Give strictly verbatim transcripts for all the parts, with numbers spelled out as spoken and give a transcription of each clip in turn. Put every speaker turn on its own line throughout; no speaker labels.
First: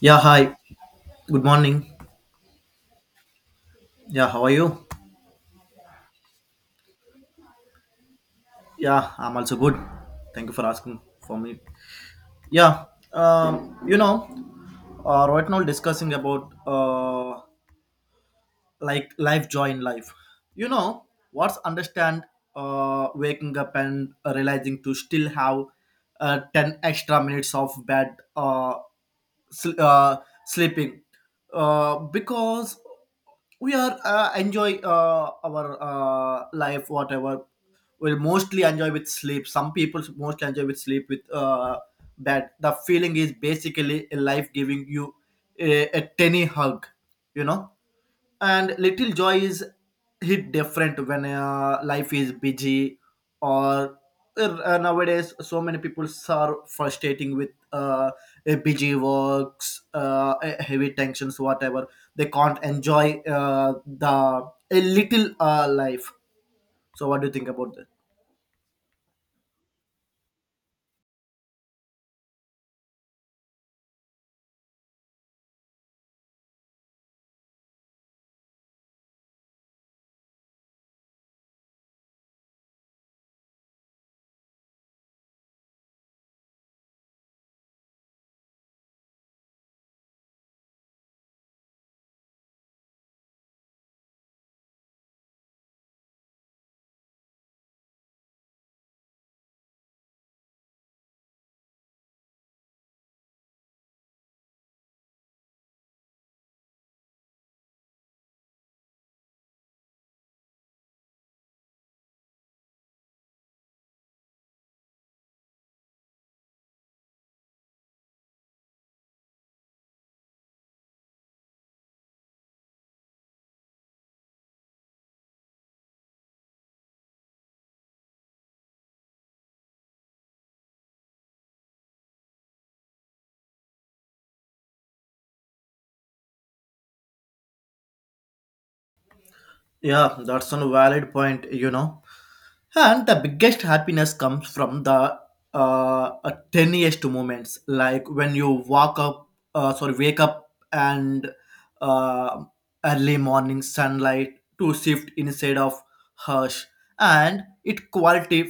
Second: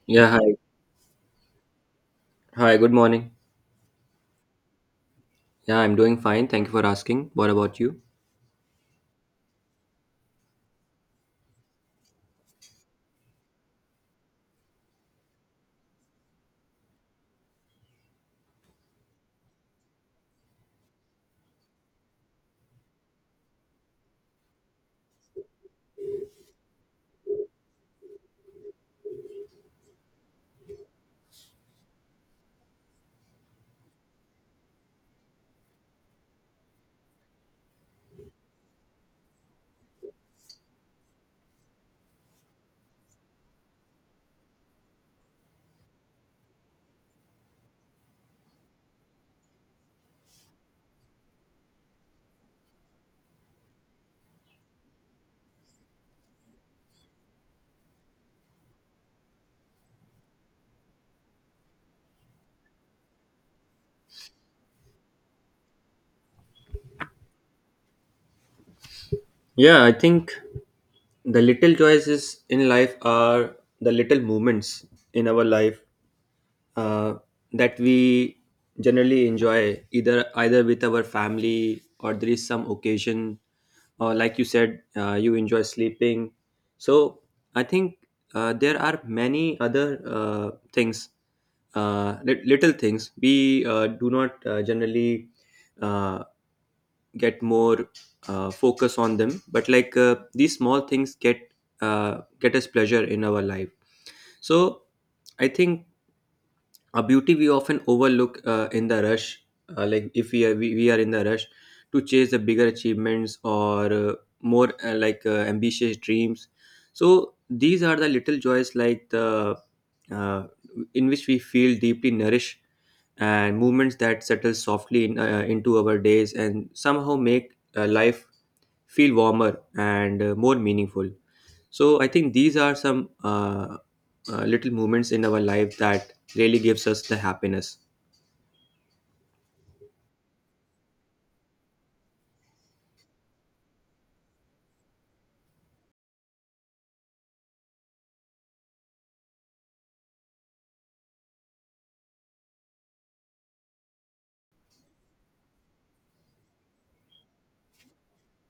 Yeah,
Yeah,
hi.
hi.
Good morning.
Hi, good morning.
Yeah, how are you?
Yeah, I'm doing fine. Thank you for asking. What about you?
Yeah, I'm also good. Thank you for asking for me. Yeah, um, you know, uh, right now discussing about uh, like life joy in life you know what's understand. Uh, waking up and uh, realizing to still have uh, ten extra minutes of bed, uh, sl- uh, sleeping, uh, because we are uh, enjoy uh, our uh, life. Whatever we'll mostly enjoy with sleep, some people mostly enjoy with sleep with uh, bed. The feeling is basically a life giving you a, a tiny hug, you know, and little joy is hit different when uh, life is busy. Or uh, nowadays so many people are frustrating with uh, a busy works, uh, a- heavy tensions, whatever. They can't enjoy uh, the a little uh, life. So what do you think about that?
Yeah, I think the little choices in life are the little moments in our life uh, that we generally enjoy either either with our family or there is some occasion or like you said uh, you enjoy sleeping. So I think uh, there are many other uh, things, uh, lit- little things we uh, do not uh, generally uh, get more uh, focus on them, but like uh, these small things get uh, get us pleasure in our life. So I think a beauty we often overlook uh, in the rush, uh, like if we are we, we are in the rush to chase the bigger achievements or uh, more uh, like uh, ambitious dreams. So these are the little joys, like the uh, in which we feel deeply nourished, and movements that settle softly in, uh, into our days and somehow make uh, life feel warmer and uh, more meaningful. So I think these are some uh, uh, little moments in our life that really gives us the happiness.
Yeah, that's a valid point, you know. And the biggest happiness comes from the uh, uh, tiniest moments, like when you walk up, uh, sorry, wake up, and uh, early morning sunlight to shift inside of hush, and it quality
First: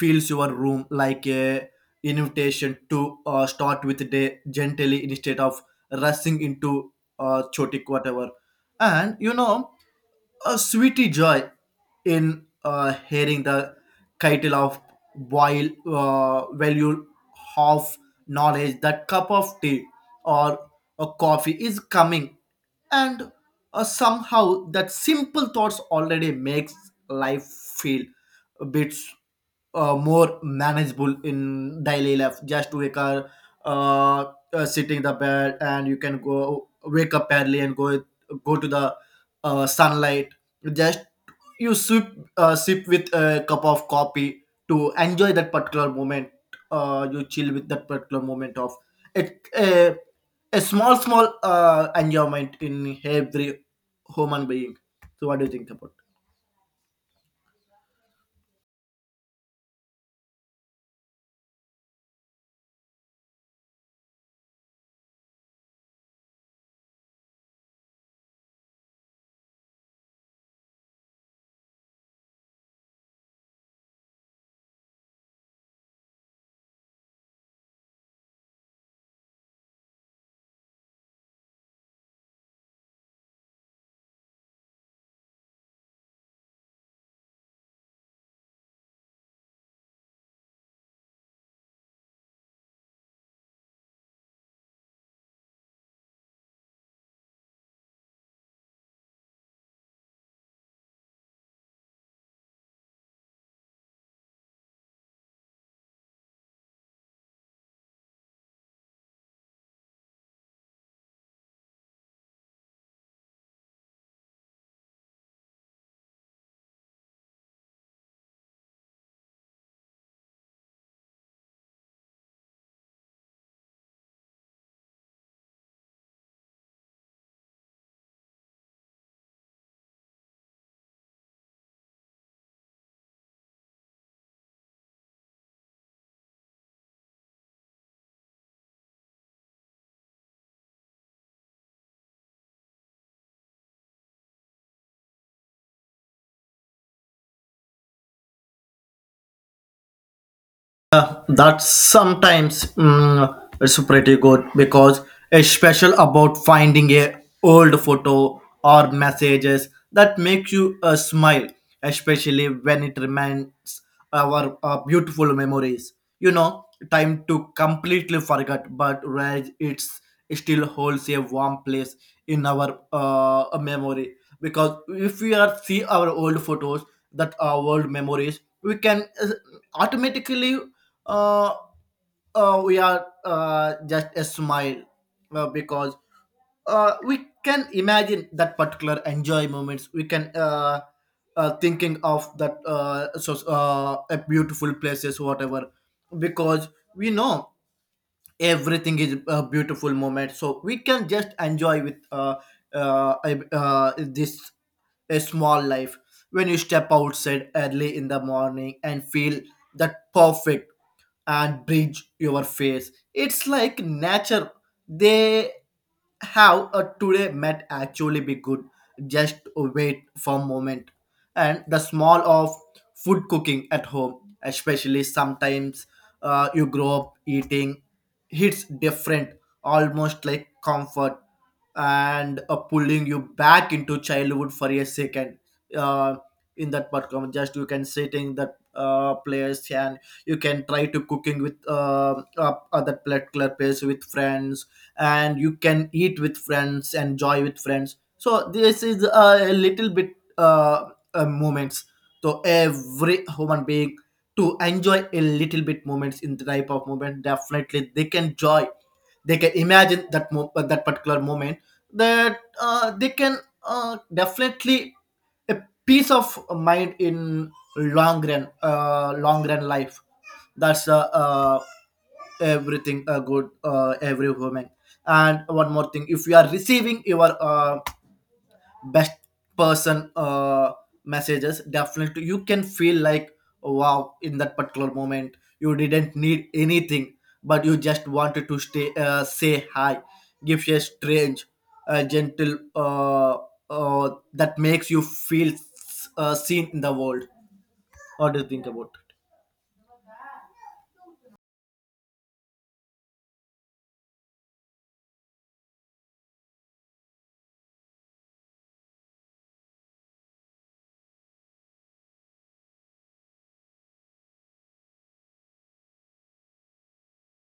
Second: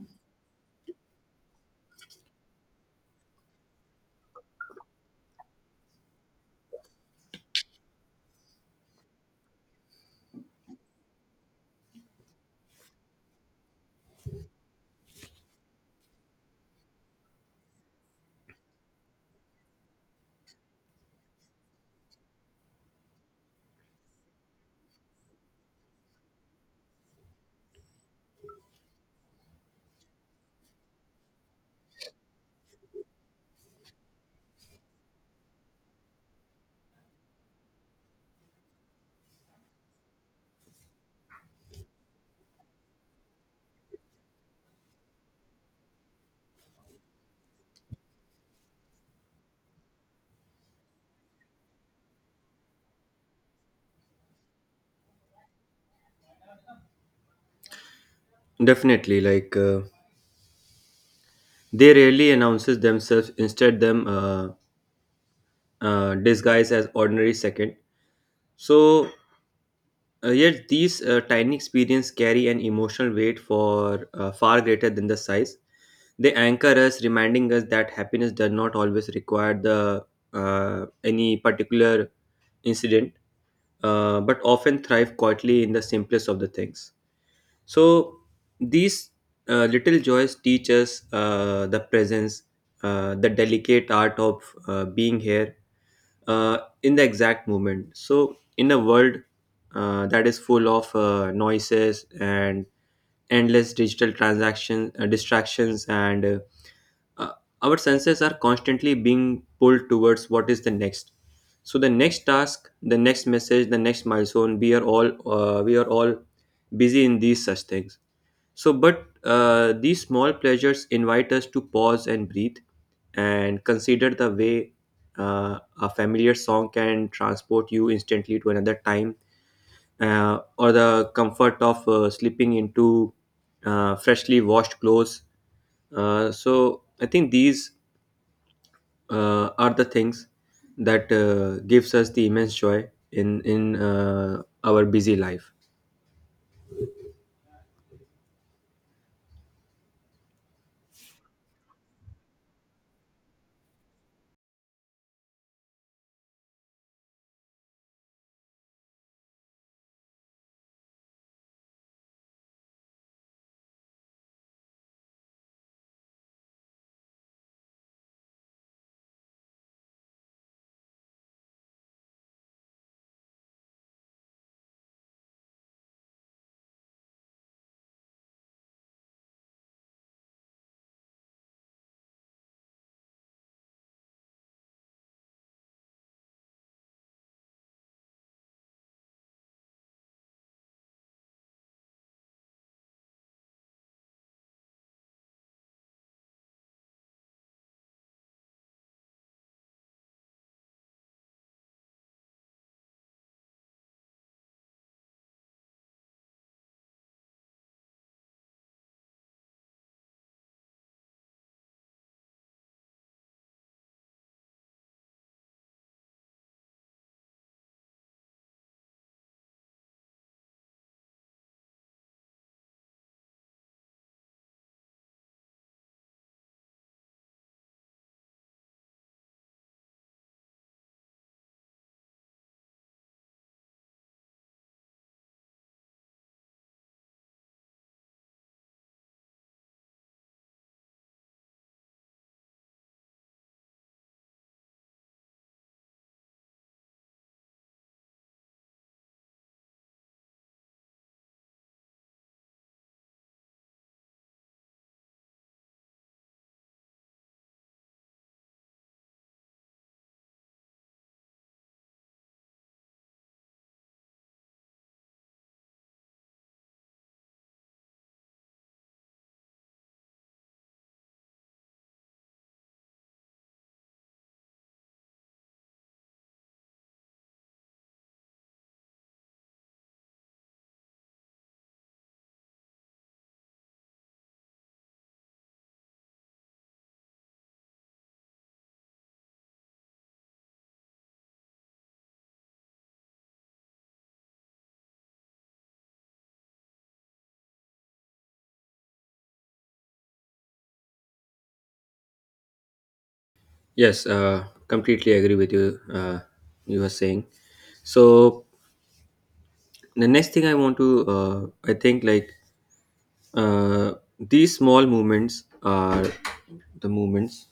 fills your room like a invitation to uh, start with the day gently instead of rushing into uh, chaotic whatever. And you know, a sweetie joy in uh, hearing the title of while uh, value of knowledge that cup of tea or a coffee is coming. And uh, somehow that simple thoughts already makes life feel a bit uh, more manageable in daily life, just to wake up, uh, uh, sitting in the bed, and you can go wake up early and go go to the uh, sunlight. Just you sip, uh, sip with a cup of coffee to enjoy that particular moment. Uh, you chill with that particular moment of it, a, a small small uh, enjoyment in every human being. So what do you think about?
Definitely, like uh, they rarely announces themselves. Instead, them uh, uh, disguise as ordinary second. So uh, yet these uh, tiny experience carry an emotional weight for uh, far greater than the size. They anchor us, reminding us that happiness does not always require the uh, any particular incident, uh, but often thrive quietly in the simplest of the things. So these uh, little joys teach us uh, the presence, uh, the delicate art of uh, being here uh, in the exact moment. So in a world uh, that is full of uh, noises and endless digital transactions, uh, distractions, and uh, uh, our senses are constantly being pulled towards what is the next. So the next task, the next message, the next milestone, we are all uh, we are all busy in these such things. So but uh, these small pleasures invite us to pause and breathe and consider the way uh, a familiar song can transport you instantly to another time, uh, or the comfort of uh, slipping into uh, freshly washed clothes. Uh, so I think these uh, are the things that uh, gives us the immense joy in in uh, our busy life.
Uh, that's sometimes mm, it's pretty good because it's special about finding a old photo or messages that make you uh, smile, especially when it reminds our uh, beautiful memories, you know, time to completely forget, but where it's it still holds a warm place in our uh, memory. Because if we are see our old photos, that our old memories, we can uh, automatically uh, uh, we are uh, just a smile, uh, because uh, we can imagine that particular enjoy moments. We can uh, uh, thinking of that, uh, so uh, a beautiful places, whatever, because we know everything is a beautiful moment, so we can just enjoy with uh, uh, uh, this a small life. When you step outside early in the morning and feel that perfect and bridge your face, it's like nature they have a today might actually be good, just wait for a moment. And the small of food cooking at home, especially sometimes uh, you grow up eating, hits different, almost like comfort, and uh, pulling you back into childhood for a second. Uh, in that particular, just you can sit in that uh, place, and you can try to cooking with uh, uh, other particular place with friends, and you can eat with friends, enjoy with friends. So this is a, a little bit uh, uh, moments. So every human being to enjoy a little bit moments in the type of moment, definitely they can joy. They can imagine that mo- uh, that particular moment, that uh, they can uh, definitely a peace of mind in long run, uh, long run life. That's uh, uh, everything uh, good uh, every woman. And one more thing, if you are receiving your uh, best person uh, messages, definitely you can feel like wow. In that particular moment you didn't need anything, but you just wanted to stay, uh, say hi, give a strange uh, gentle uh, uh, that makes you feel uh, seen in the world. What do you think about?
Yes, uh, completely agree with you. Uh, you were saying. So the next thing I want to, uh, I think like uh, these small movements are the movements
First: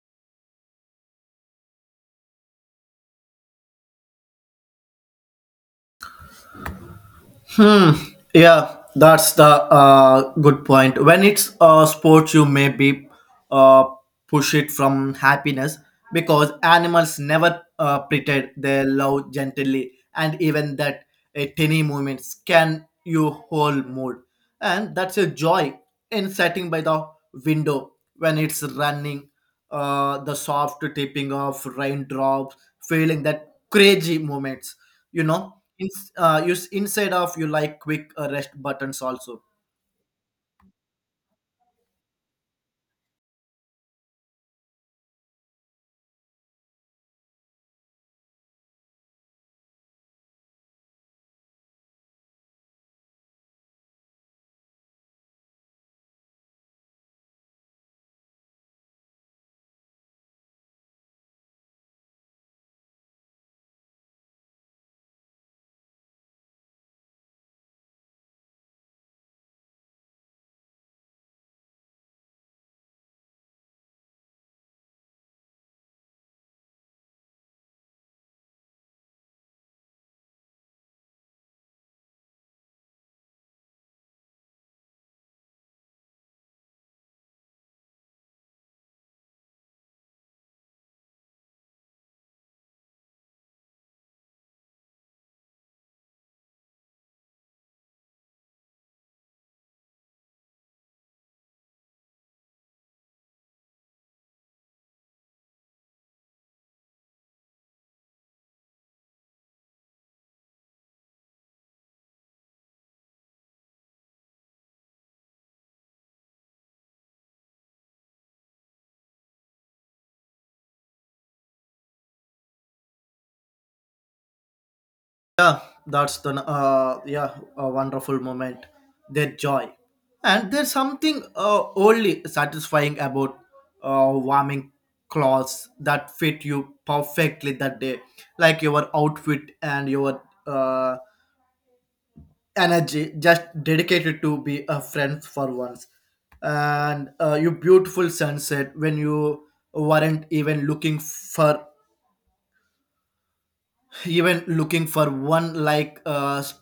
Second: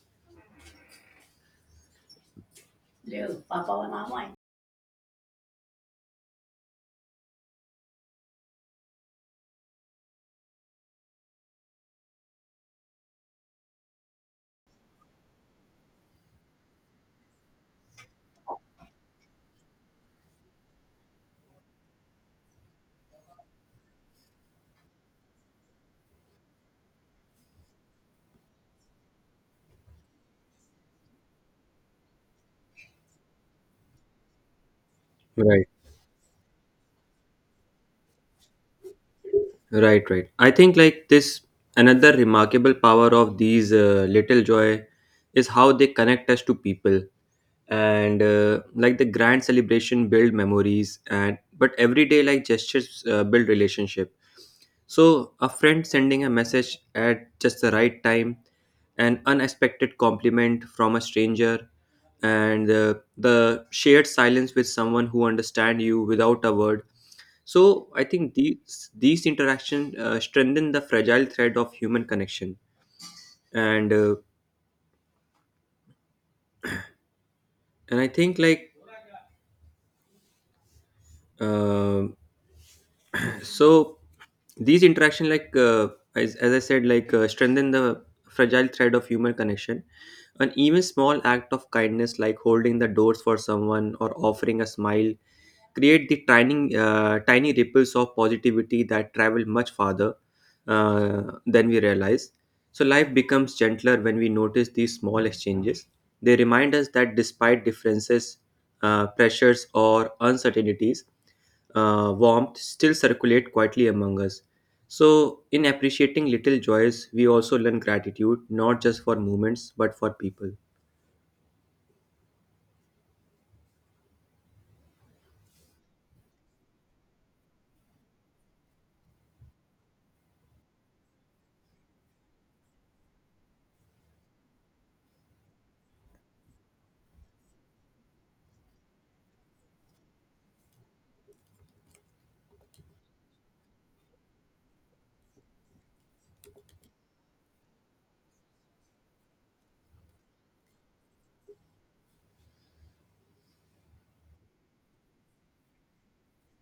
Hmm. Yeah, that's the uh, good point. When it's a sport, you may be uh, push it from happiness, because animals never uh, pretend they love gently, and even that a tiny movements can you whole mood, and that's a joy in sitting by the window when it's running, uh, the soft tipping of raindrops, feeling that crazy moments, you know.
right.
In, uh, you, inside of you, like quick uh, rest buttons also.
Right, right. I think like this another remarkable power of these uh, little joy is how they connect us to people. And uh, like the grand celebration build memories, and but everyday like gestures uh, build relationship. So a friend sending a message at just the right time, an unexpected compliment from a stranger, and uh, the shared silence with someone who understand you without a word. So I think these these interactions uh, strengthen the fragile thread of human connection, and uh, and I think like uh, so these interaction, like uh, as, as I said, like uh, strengthen the fragile thread of human connection. An even small act of kindness like holding the doors for someone or offering a smile create the tiny uh, tiny ripples of positivity that travel much farther uh, than we realize. So life becomes gentler when we notice these small exchanges. They remind us that despite differences, uh, pressures, or uncertainties, uh, warmth still circulate quietly among us. So, in appreciating little joys, we also learn gratitude not just for moments but for people.
Yeah, that's the uh, yeah a wonderful moment. Their joy, and there's something uh, only satisfying about uh, warming clothes that fit you perfectly that day, like your outfit and your uh, energy just dedicated to be a friend for once, and uh, your beautiful sunset when you weren't even looking for even looking for one, like uh, s-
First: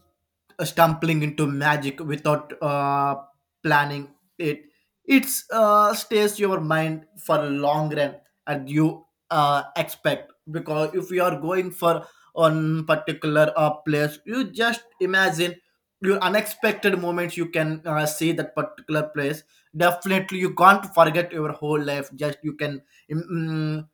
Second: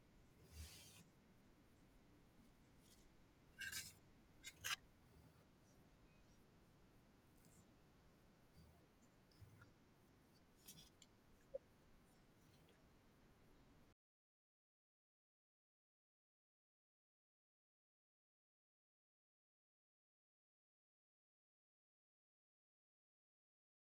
stumbling into magic without uh, planning it. It's uh, stays your mind for a long run, and you uh, expect, because if you are going for on particular uh, place, you just imagine your unexpected moments, you can uh, see that particular place. Definitely you can't forget your whole life, just you can mm, mm,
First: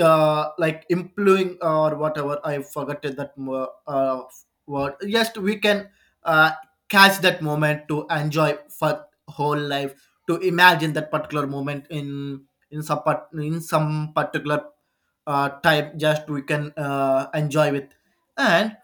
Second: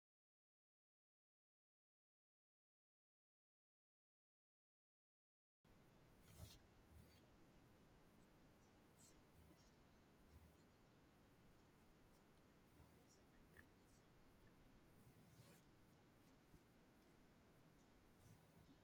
uh, like improving or whatever, I forgot that mo- uh, word. Yes, we can uh, catch that moment to enjoy for whole life, to imagine that particular moment in in some part, in some particular uh, time. Just we can uh, enjoy with. And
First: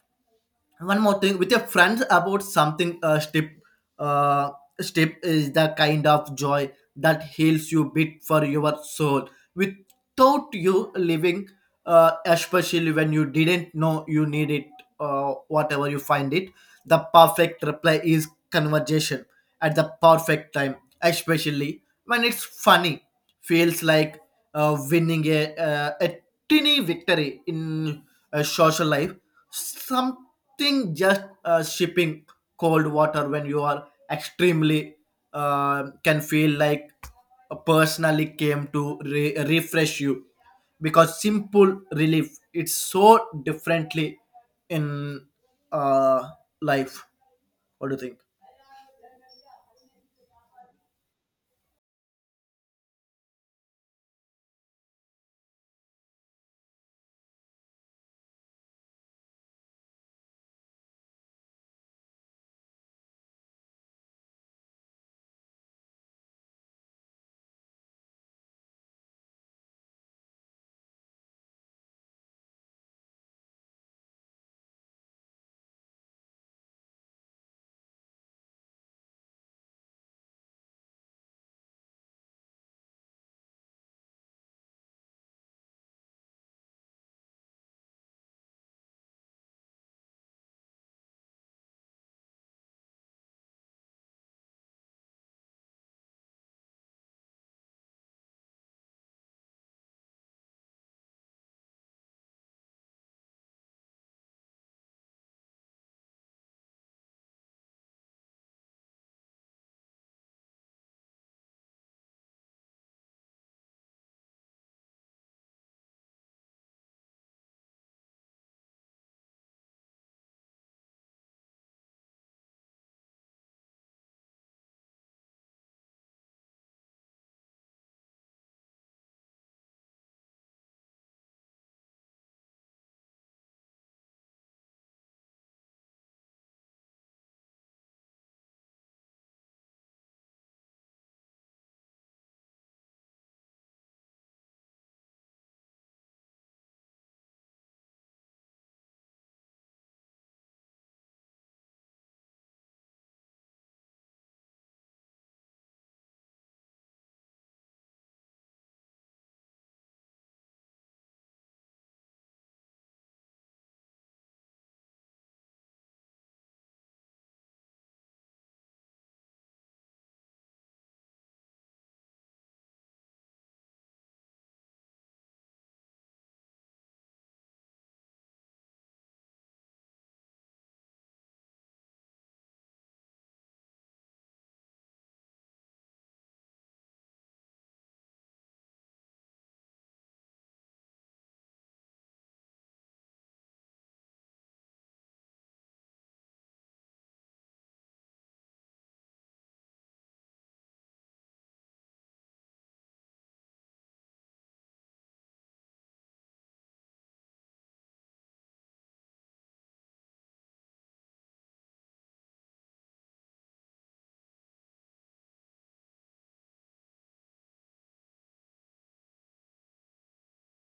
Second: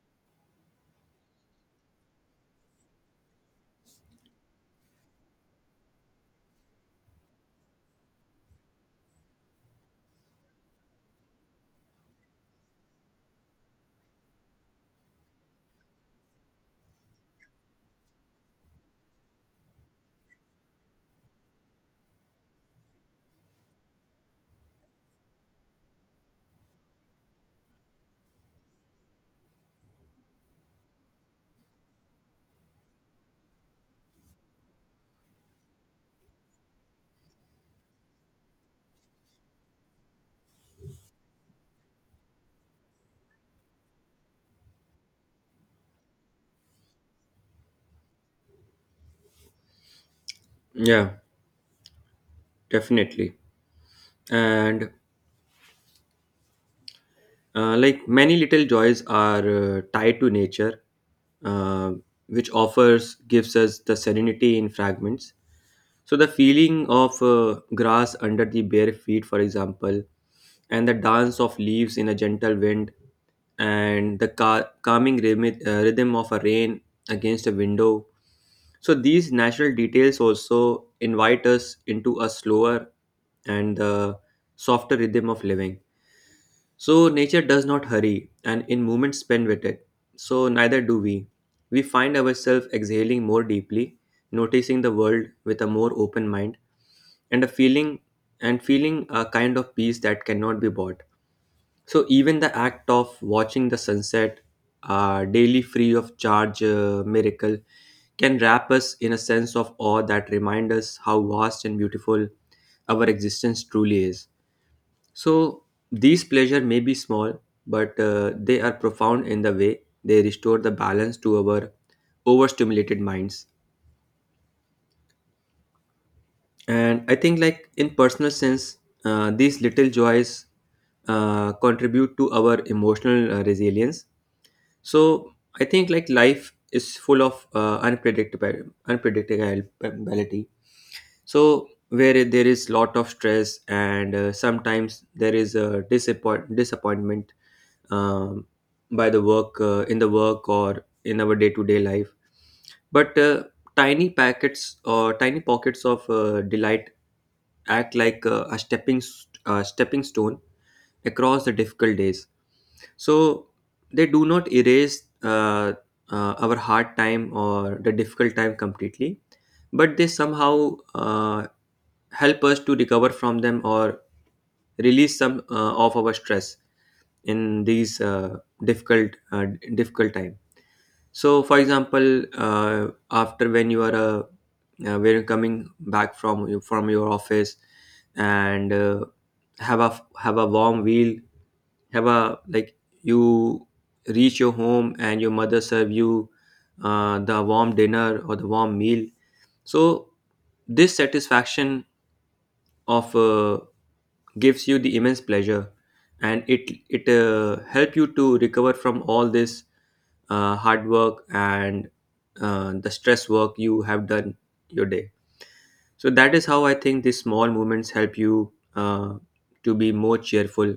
one more thing with your friends about something uh step uh step is the kind of joy that heals you bit for your soul without you living, uh especially when you didn't know you need it, uh whatever you find it. The perfect reply is conversation at the perfect time, especially when it's funny, feels like uh, winning a, uh, a tiny victory in a social life. Something just uh, shipping cold water when you are extremely uh, can feel like personally came to re- refresh you, because simple relief it's so differently in uh, life. What do you think?
Yeah, definitely. And uh, like many little joys are uh, tied to nature, uh, which offers gives us the serenity in fragments. So the feeling of uh, grass under the bare feet, for example, and the dance of leaves in a gentle wind, and the ca- calming rhythm, uh, rhythm of a rain against a window. So these natural details also invite us into a slower and uh, softer rhythm of living. So nature does not hurry, and in moments spent with it. So neither do we. We find ourselves exhaling more deeply, noticing the world with a more open mind, and a feeling and feeling a kind of peace that cannot be bought. So even the act of watching the sunset, uh, daily free of charge uh, miracle, can wrap us in a sense of awe that reminds us how vast and beautiful our existence truly is. So these pleasure may be small, but uh, they are profound in the way they restore the balance to our overstimulated minds. And I think, like in personal sense, uh, these little joys uh, contribute to our emotional uh, resilience. So I think, like life is full of uh, unpredictable unpredictability. So where there is lot of stress and uh, sometimes there is a disappoint disappointment, um, by the work, uh, in the work or in our day-to-day life, but uh, tiny packets or tiny pockets of uh, delight act like uh, a stepping st- uh, stepping stone across the difficult days. So they do not erase uh, uh, our hard time or the difficult time completely, but they somehow uh, help us to recover from them or release some uh, of our stress in these uh, difficult uh, difficult time. So for example, uh, after when you are uh, uh, when you're coming back from from your office and uh, have a have a warm meal, have a like you reach your home and your mother serve you uh, the warm dinner or the warm meal. So this satisfaction of, uh, gives you the immense pleasure, and it it uh, help you to recover from all this uh, hard work and uh, the stress work you have done your day. So that is how I think these small movements help you uh, to be more cheerful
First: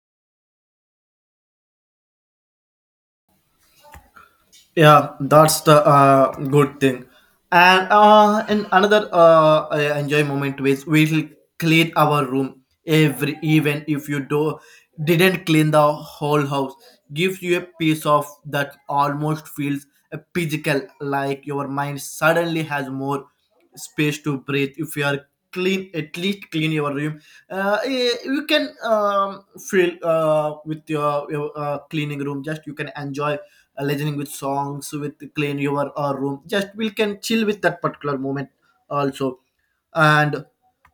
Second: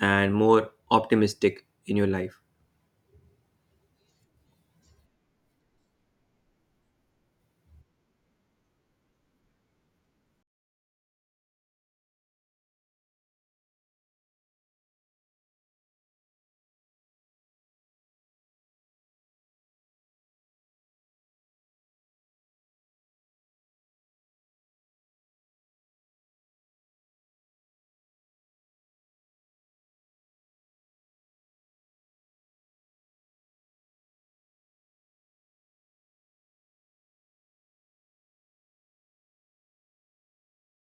and more optimistic in your life.
Yeah, that's the uh, good thing. And uh, and another uh, I enjoy moment is we'll clean our room, every even if you do didn't clean the whole house, gives you a piece of that almost feels a physical, like your mind suddenly has more space to breathe. If you are clean, at least clean your room. Uh, eh, you can um, feel uh, with your, your uh, cleaning room. Just you can enjoy uh, listening with songs with clean your uh, room. Just we can chill with that particular moment also. And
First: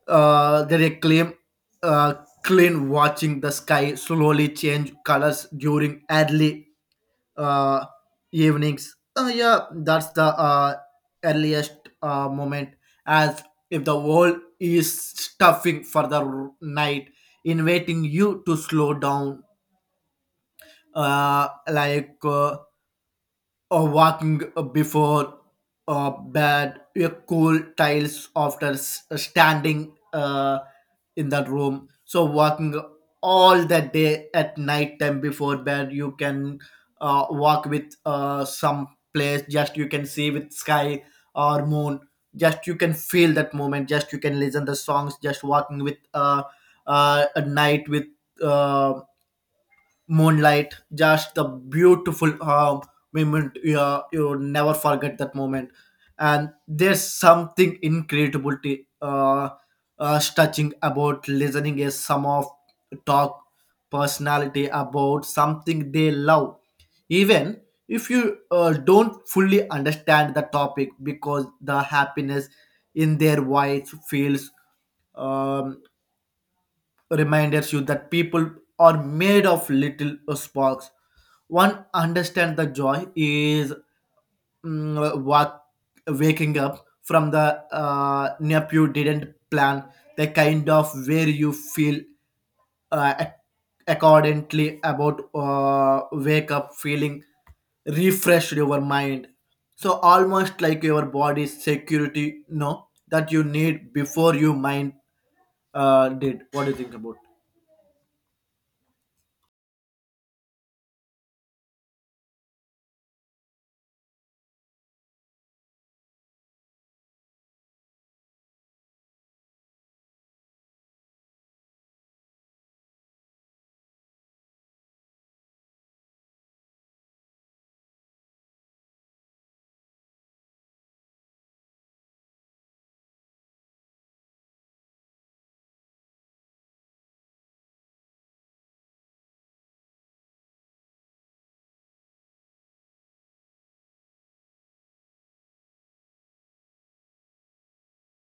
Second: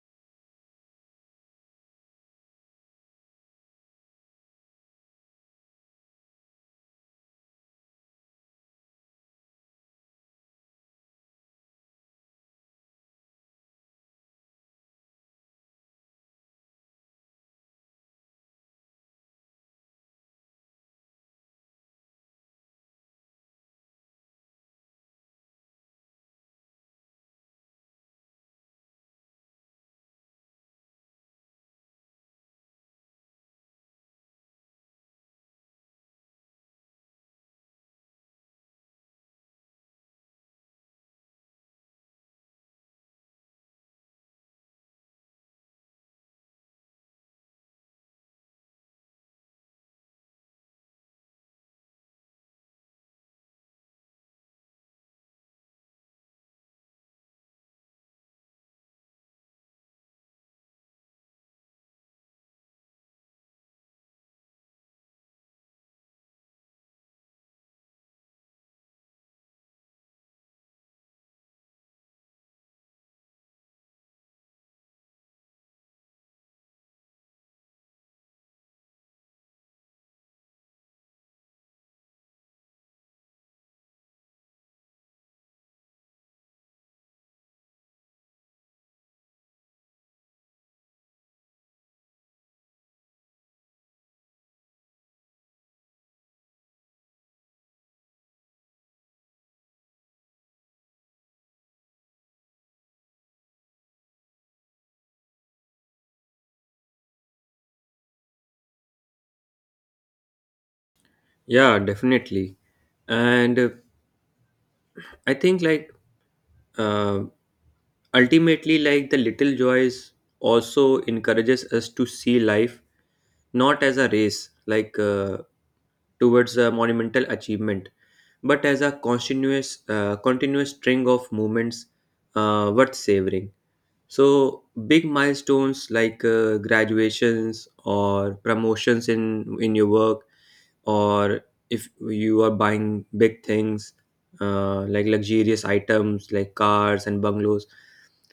uh, there a claim uh, clean watching the sky slowly change colors during early uh, evenings. Uh, yeah, that's the uh, earliest uh, moment, as if the world is stuffing for the r- night, inviting you to slow down, uh, like uh, or walking before uh, bed, a cool tiles after s- uh, standing uh, in that room. So walking all the day at night time before bed, you can uh, walk with uh, some place. Just you can see with sky or moon. Just you can feel that moment. Just you can listen the songs. Just walking with uh, uh, at night with. Uh, Moonlight, just the beautiful um, moment. Yeah, you never forget that moment. And there's something incredible to, uh, uh, touching about listening is some of talk personality about something they love, even if you uh, don't fully understand the topic, because the happiness in their voice feels um, reminders you that people are made of little sparks. One understand the joy is mm, wa- waking up from the uh, nap you didn't plan, the kind of where you feel uh, ac- accordingly about uh, wake up feeling refreshed your mind. So almost like your body's security, no, that you need before you mind uh, did. What do you think about?
Yeah, definitely. And uh, I think like uh, ultimately, like the little joys also encourages us to see life not as a race, like uh, towards a monumental achievement, but as a continuous, uh, continuous string of movements uh, worth savoring. So big milestones like uh, graduations or promotions in in your work, or if you are buying big things, uh, like luxurious items like cars and bungalows.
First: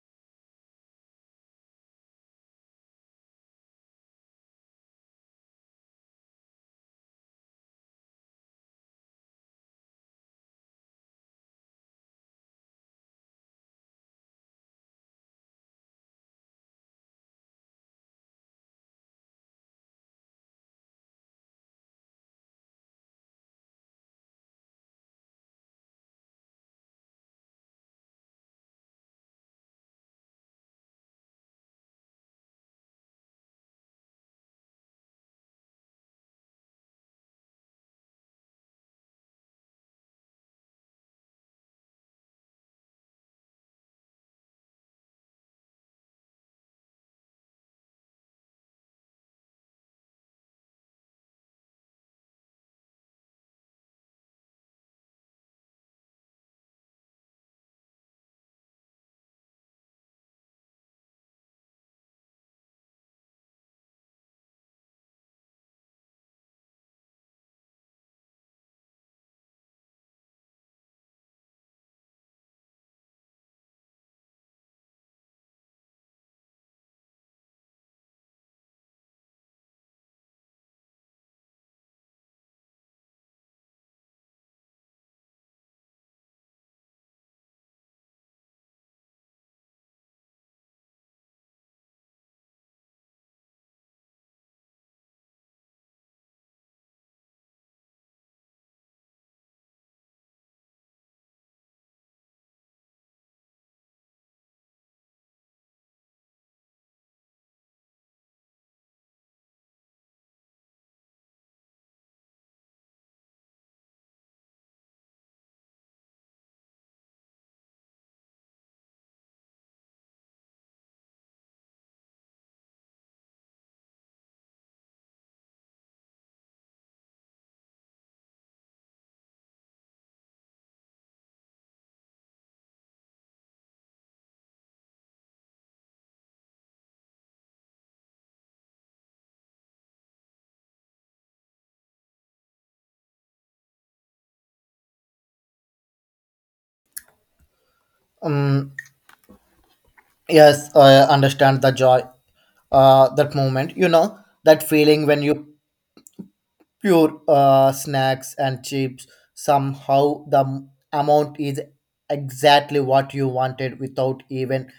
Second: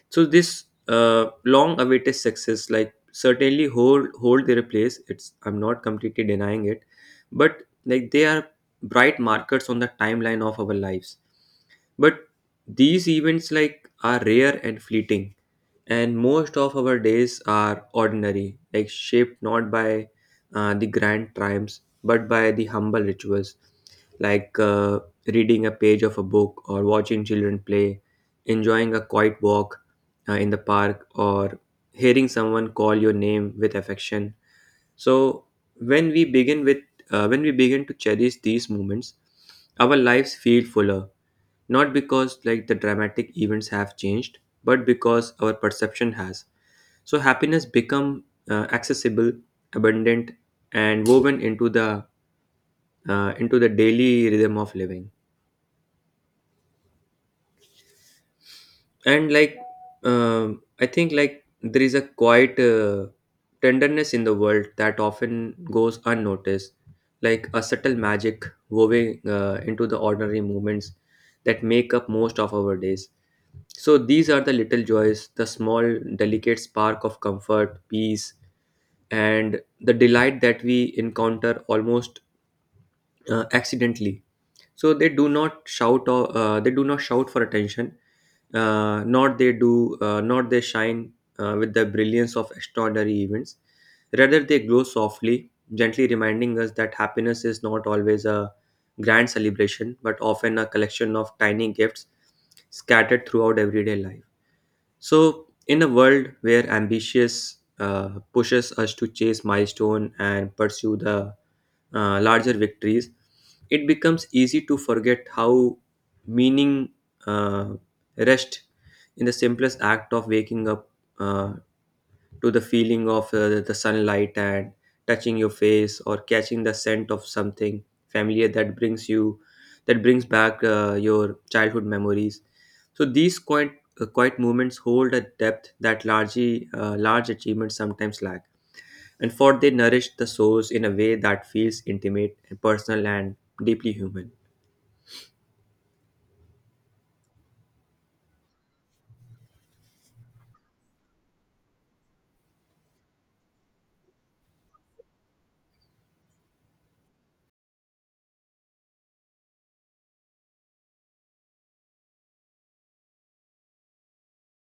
So this uh, long-awaited success, like certainly hold hold their place. It's, I'm not completely denying it, but like they are bright markers on the timeline of our lives, but these events like are rare and fleeting, and most of our days are ordinary, like shaped not by uh, the grand triumphs but by the humble rituals, like uh, reading a page of a book, or watching children play, enjoying a quiet walk uh, in the park, or hearing someone call your name with affection. So when we begin with uh, when we begin to cherish these moments, our lives feel fuller, not because like the dramatic events have changed, but because our perception has. So happiness become uh, accessible, abundant, and woven into the uh, into the daily rhythm of living. And like, um, I think like there is a quiet uh, tenderness in the world that often goes unnoticed, like a subtle magic woven uh, into the ordinary moments that make up most of our days. So these are the little joys, the small, delicate spark of comfort, peace, and the delight that we encounter almost uh, accidentally. So they do not shout or uh, they do not shout for attention. Uh, not they do, uh, not they shine uh, with the brilliance of extraordinary events. Rather, they glow softly, gently reminding us that happiness is not always a grand celebration, but often a collection of tiny gifts scattered throughout everyday life. So, in a world where ambitious uh, pushes us to chase milestone and pursue the uh, larger victories, it becomes easy to forget how meaning uh, rest in the simplest act of waking up, uh, to the feeling of uh, the sunlight and touching your face, or catching the scent of something familiar that brings you that brings back uh, your childhood memories. So these quiet uh, quiet moments hold a depth that largely uh, large achievements sometimes lack, and for they nourish the souls in a way that feels intimate and personal and deeply human.
Um, Yes, I understand the joy, uh, that moment. You know that feeling when you pure uh, snacks and chips. Somehow the m- amount is exactly what you wanted without even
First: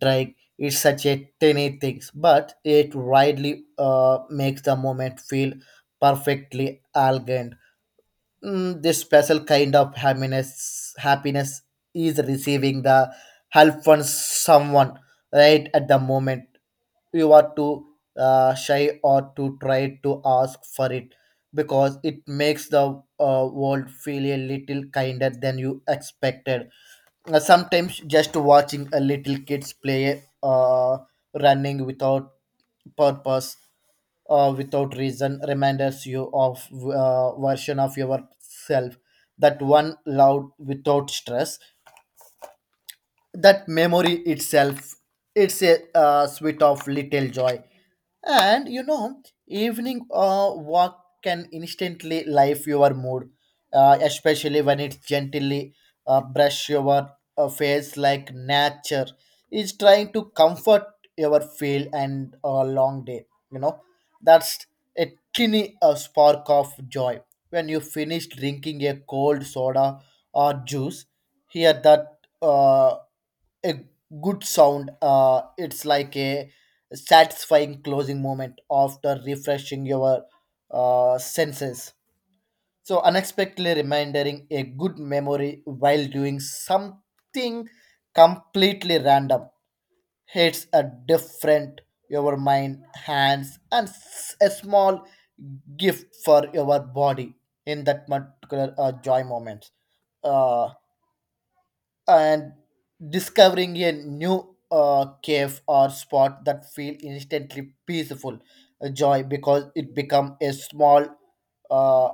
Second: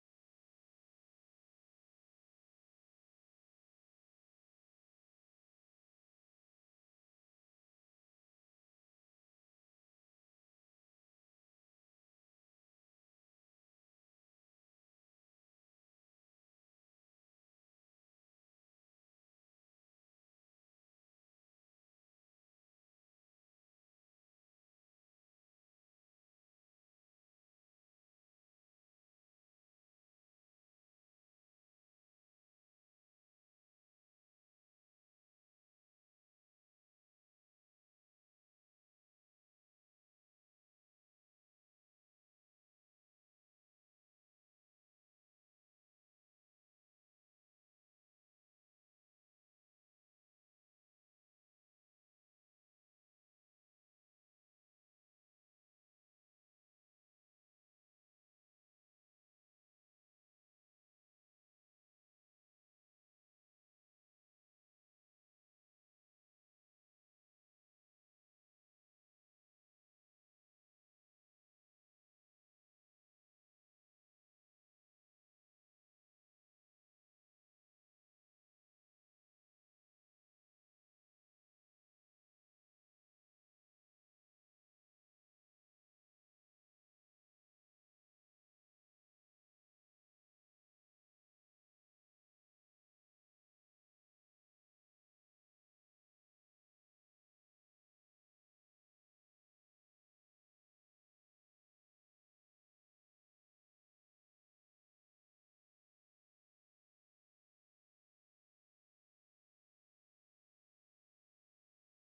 trying. It's such a tiny thing, but it widely uh, makes the moment feel perfectly elegant. Mm, this special kind of happiness happiness is receiving the help from someone right at the moment you are too uh, shy or to try to ask for it, because it makes the uh, world feel a little kinder than you expected. Uh, sometimes just watching a little kids play, uh, running without purpose, uh, without reason, reminds you of uh, version of yourself that one loved without stress. That memory itself, it's a uh, sweet of little joy. And you know, evening uh, walk can instantly life your mood, uh, especially when it gently uh, brush your uh, face, like nature is trying to comfort your feel and a long day, you know. That's a tiny uh, spark of joy, when you finish drinking a cold soda or juice, hear that uh, a good sound. Uh, it's like a satisfying closing moment after refreshing your uh, senses. So unexpectedly reminding a good memory while doing something completely random hits a different your mind, hands, and s- a small gift for your body in that particular uh, joy moment. Uh, and discovering a new uh, cave or spot that feel instantly peaceful uh, joy, because it become a small uh,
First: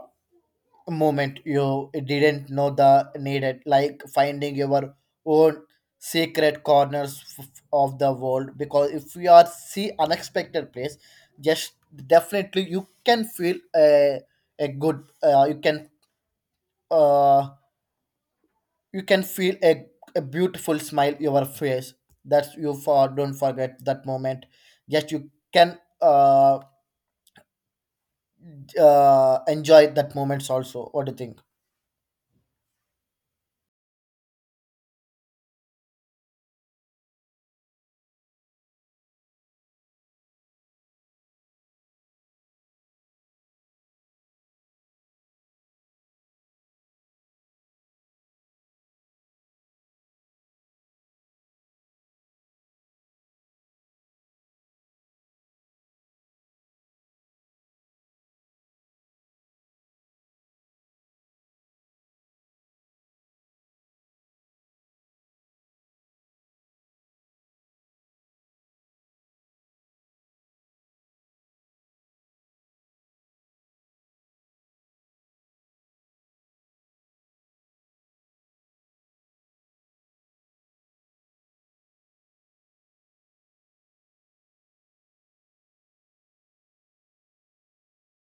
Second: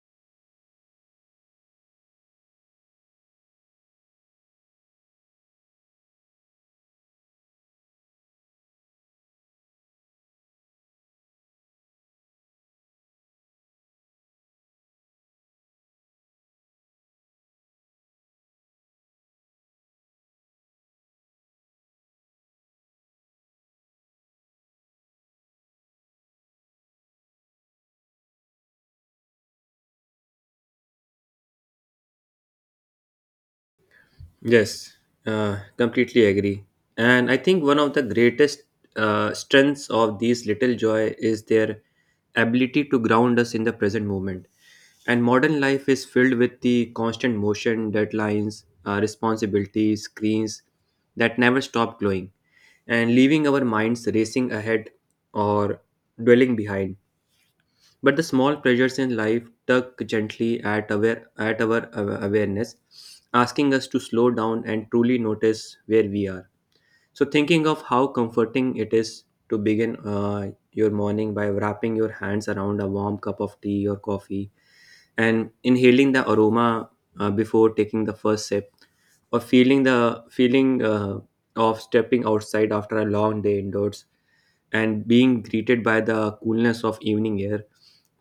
moment you didn't know the needed, like finding your own secret corners f- of the world. Because if you are see unexpected place, just definitely you can feel a, a good, uh, you can uh, you can feel a, a beautiful smile your face. That's you for don't forget that moment, just you can uh, uh enjoy that moments also. What do you think?
Yes, uh, completely agree. And I think one of the greatest uh, strengths of these little joy is their ability to ground us in the present moment. And modern life is filled with the constant motion, deadlines, uh, responsibilities, screens that never stop glowing, and leaving our minds racing ahead or dwelling behind. But the small pressures in life tug gently at, aware, at our awa- awareness, asking us to slow down and truly notice where we are. So, thinking of how comforting it is to begin uh, your morning by wrapping your hands around a warm cup of tea or coffee and inhaling the aroma uh, before taking the first sip, or feeling the feeling uh, of stepping outside after a long day indoors and being greeted by the coolness of evening air.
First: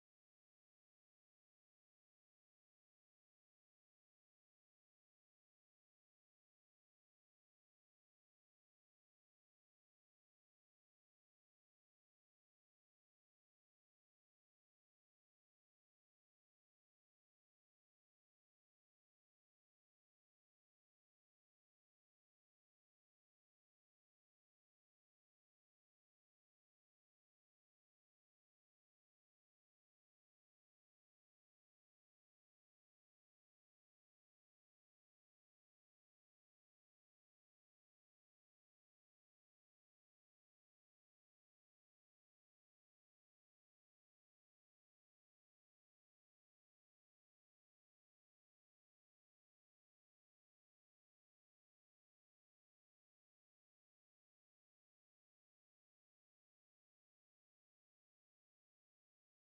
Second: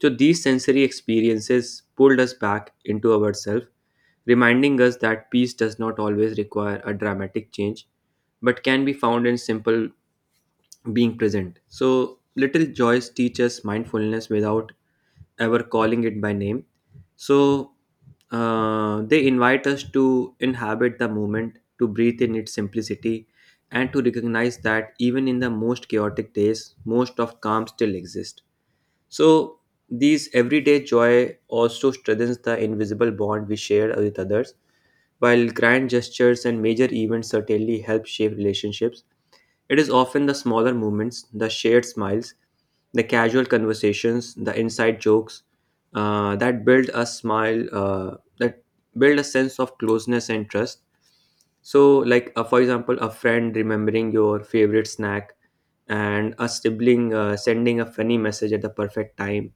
So these sensory experiences pulled us back into ourselves, reminding us that peace does not always require a dramatic change but can be found in simple being present. So little joys teach us mindfulness without ever calling it by name. So uh, they invite us to inhabit the moment, to breathe in its simplicity, and to recognize that even in the most chaotic days, most of calm still exists. So these everyday joy also strengthens the invisible bond we share with others. While grand gestures and major events certainly help shape relationships, it is often the smaller moments, the shared smiles, the casual conversations, the inside jokes uh, that build a smile, uh, that build a sense of closeness and trust. So, like uh, for example, a friend remembering your favorite snack, and a sibling uh, sending a funny message at the perfect time,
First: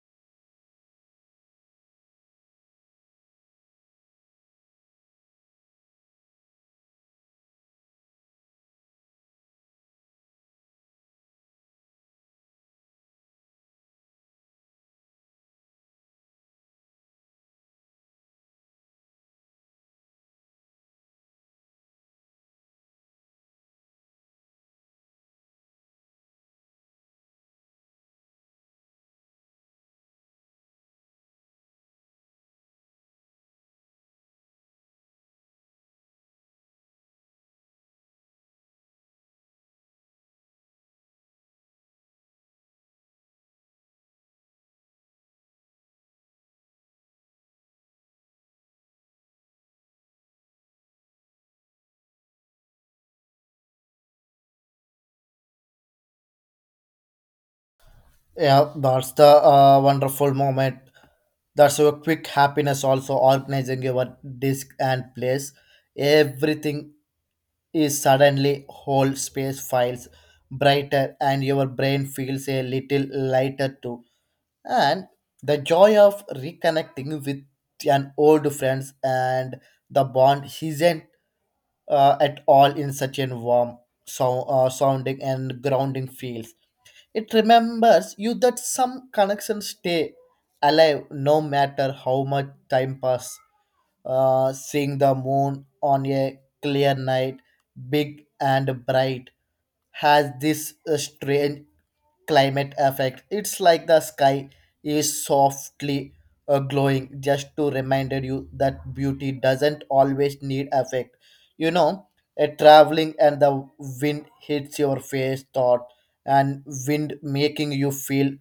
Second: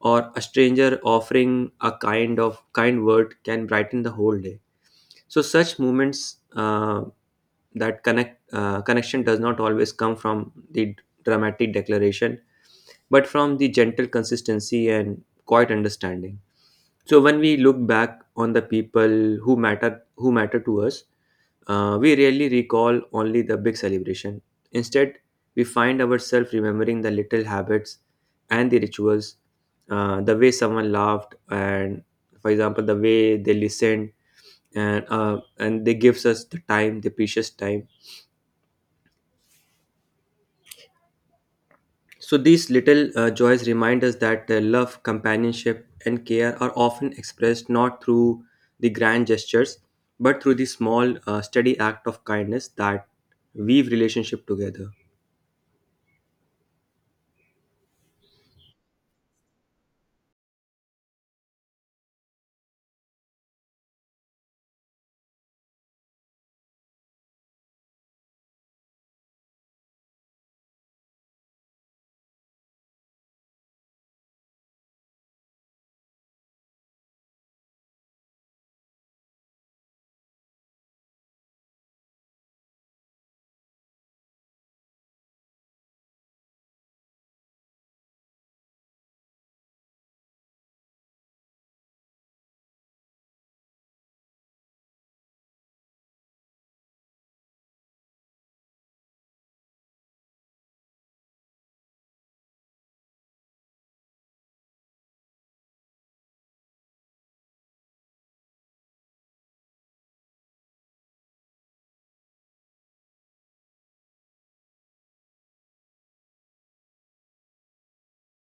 or a stranger offering a kind of kind word can brighten the whole day. So such movements uh, that connect uh, connection does not always come from the dramatic declaration, but from the gentle consistency and quiet understanding. So when we look back on the people who matter who matter to us, uh, we rarely recall only the big celebration. Instead, we find ourselves remembering the little habits and the rituals, uh, the way someone laughed, and for example, the way they listened, and uh, and they gives us the time the precious time. So these little uh, joys remind us that uh, love, companionship and care are often expressed not through the grand gestures but through the small uh, steady act of kindness that weave relationship together.
Yeah, that's the uh, wonderful moment. That's your quick happiness also, organizing your disk and place everything is suddenly whole space files brighter and your brain feels a little lighter too. And the joy of reconnecting with an old friends, and the bond isn't uh, at all, in such a warm, so, uh, sounding and grounding feels, it remembers you that some connections stay alive no matter how much time pass. Uh, seeing the moon on a clear night, big and bright, has this uh, strange climate effect. It's like the sky is softly uh, glowing, just to remind you that beauty doesn't always need effect. You know, a traveling and the wind hits your face, thought, and wind making you feel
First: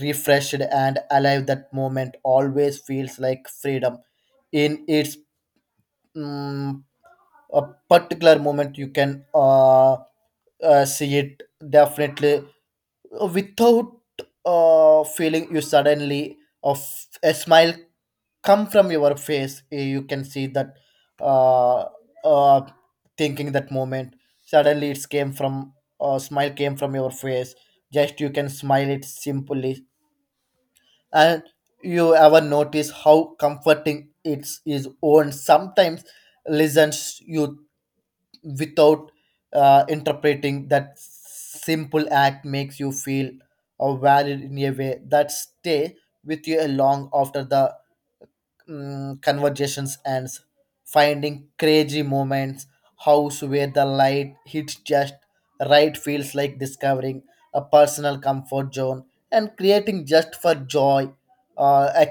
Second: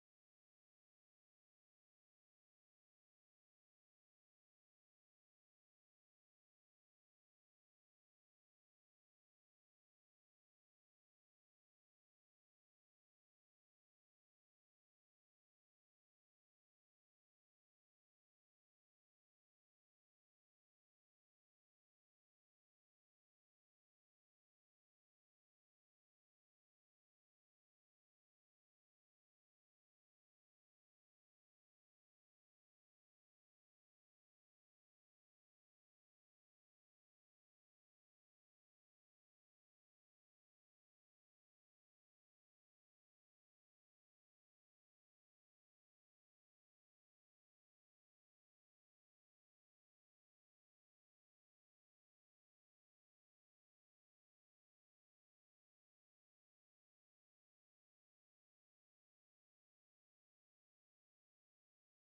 refreshed and alive. That moment always feels like freedom in its mm a particular moment. You can uh, uh, see it definitely without uh, feeling. You suddenly of a smile come from your face, eh, you can see that uh, uh, thinking that moment, suddenly it's came from uh, smile came from your face. Just you can smile it simply. And you ever notice how comforting it is own sometimes listens you without uh, interpreting, that simple act makes you feel uh, valid in a way that stay with you a long after the mm, conversations and s- finding crazy moments house where the light hits just right, feels like discovering a personal comfort zone and creating just for joy, uh, a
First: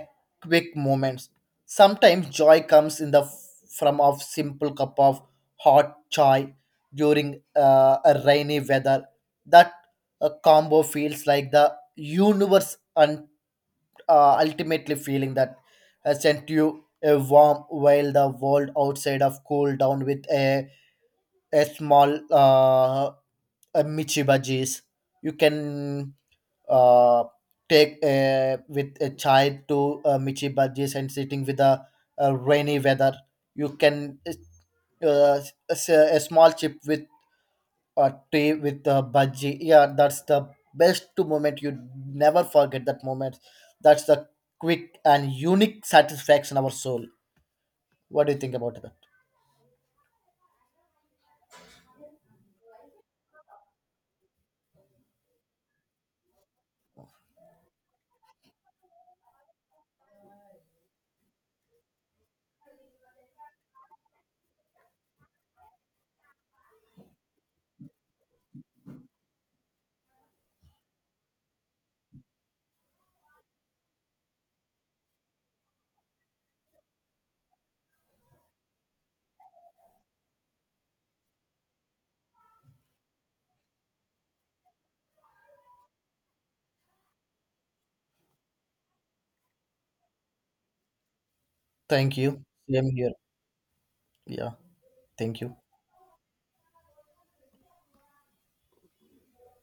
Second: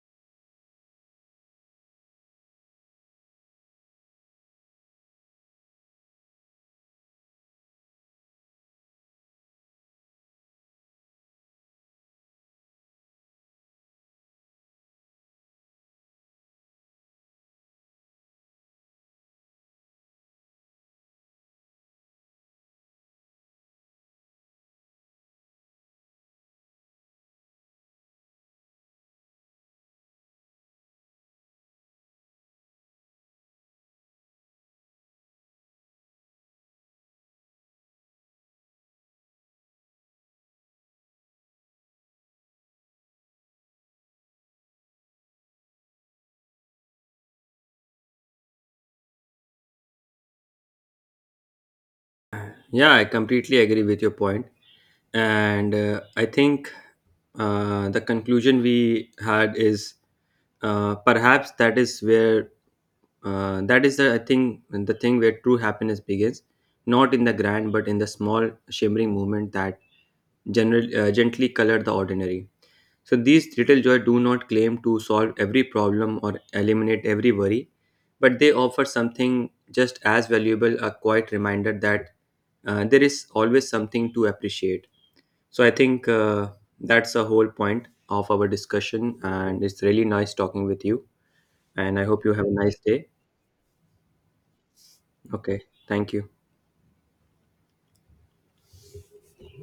quick moments. Sometimes joy comes in the f- from of simple cup of hot chai during uh, a rainy weather, that a combo feels like the universe uh, ultimately feeling that has sent you a warm while the world outside of cool down with a, a small uh, a michi bhajis. You can uh, take a, with a chai to uh, michi bhajis, and sitting with a, a rainy weather. You can uh, s- a, s- a small chip with a tea with a budgie. Yeah, that's the best moment. You never forget that moment. That's the quick and unique satisfaction of our soul. What do you think about that?
Yeah, I completely agree with your point. And uh, I think uh, the conclusion we had is uh, perhaps that is where uh, that is the, I think, the thing where true happiness begins, not in the grand but in the small shimmering moment that general, uh, gently color the ordinary. So these little joy do not claim to solve every problem or eliminate every worry, but they offer something just as valuable, a quiet reminder that uh, there is always something to appreciate. So I think uh, that's the whole point of our discussion, and it's really nice talking with you. And I
Thank
hope you
you.
have a nice
Same
day.
here. Yeah, thank you.
Okay, thank you.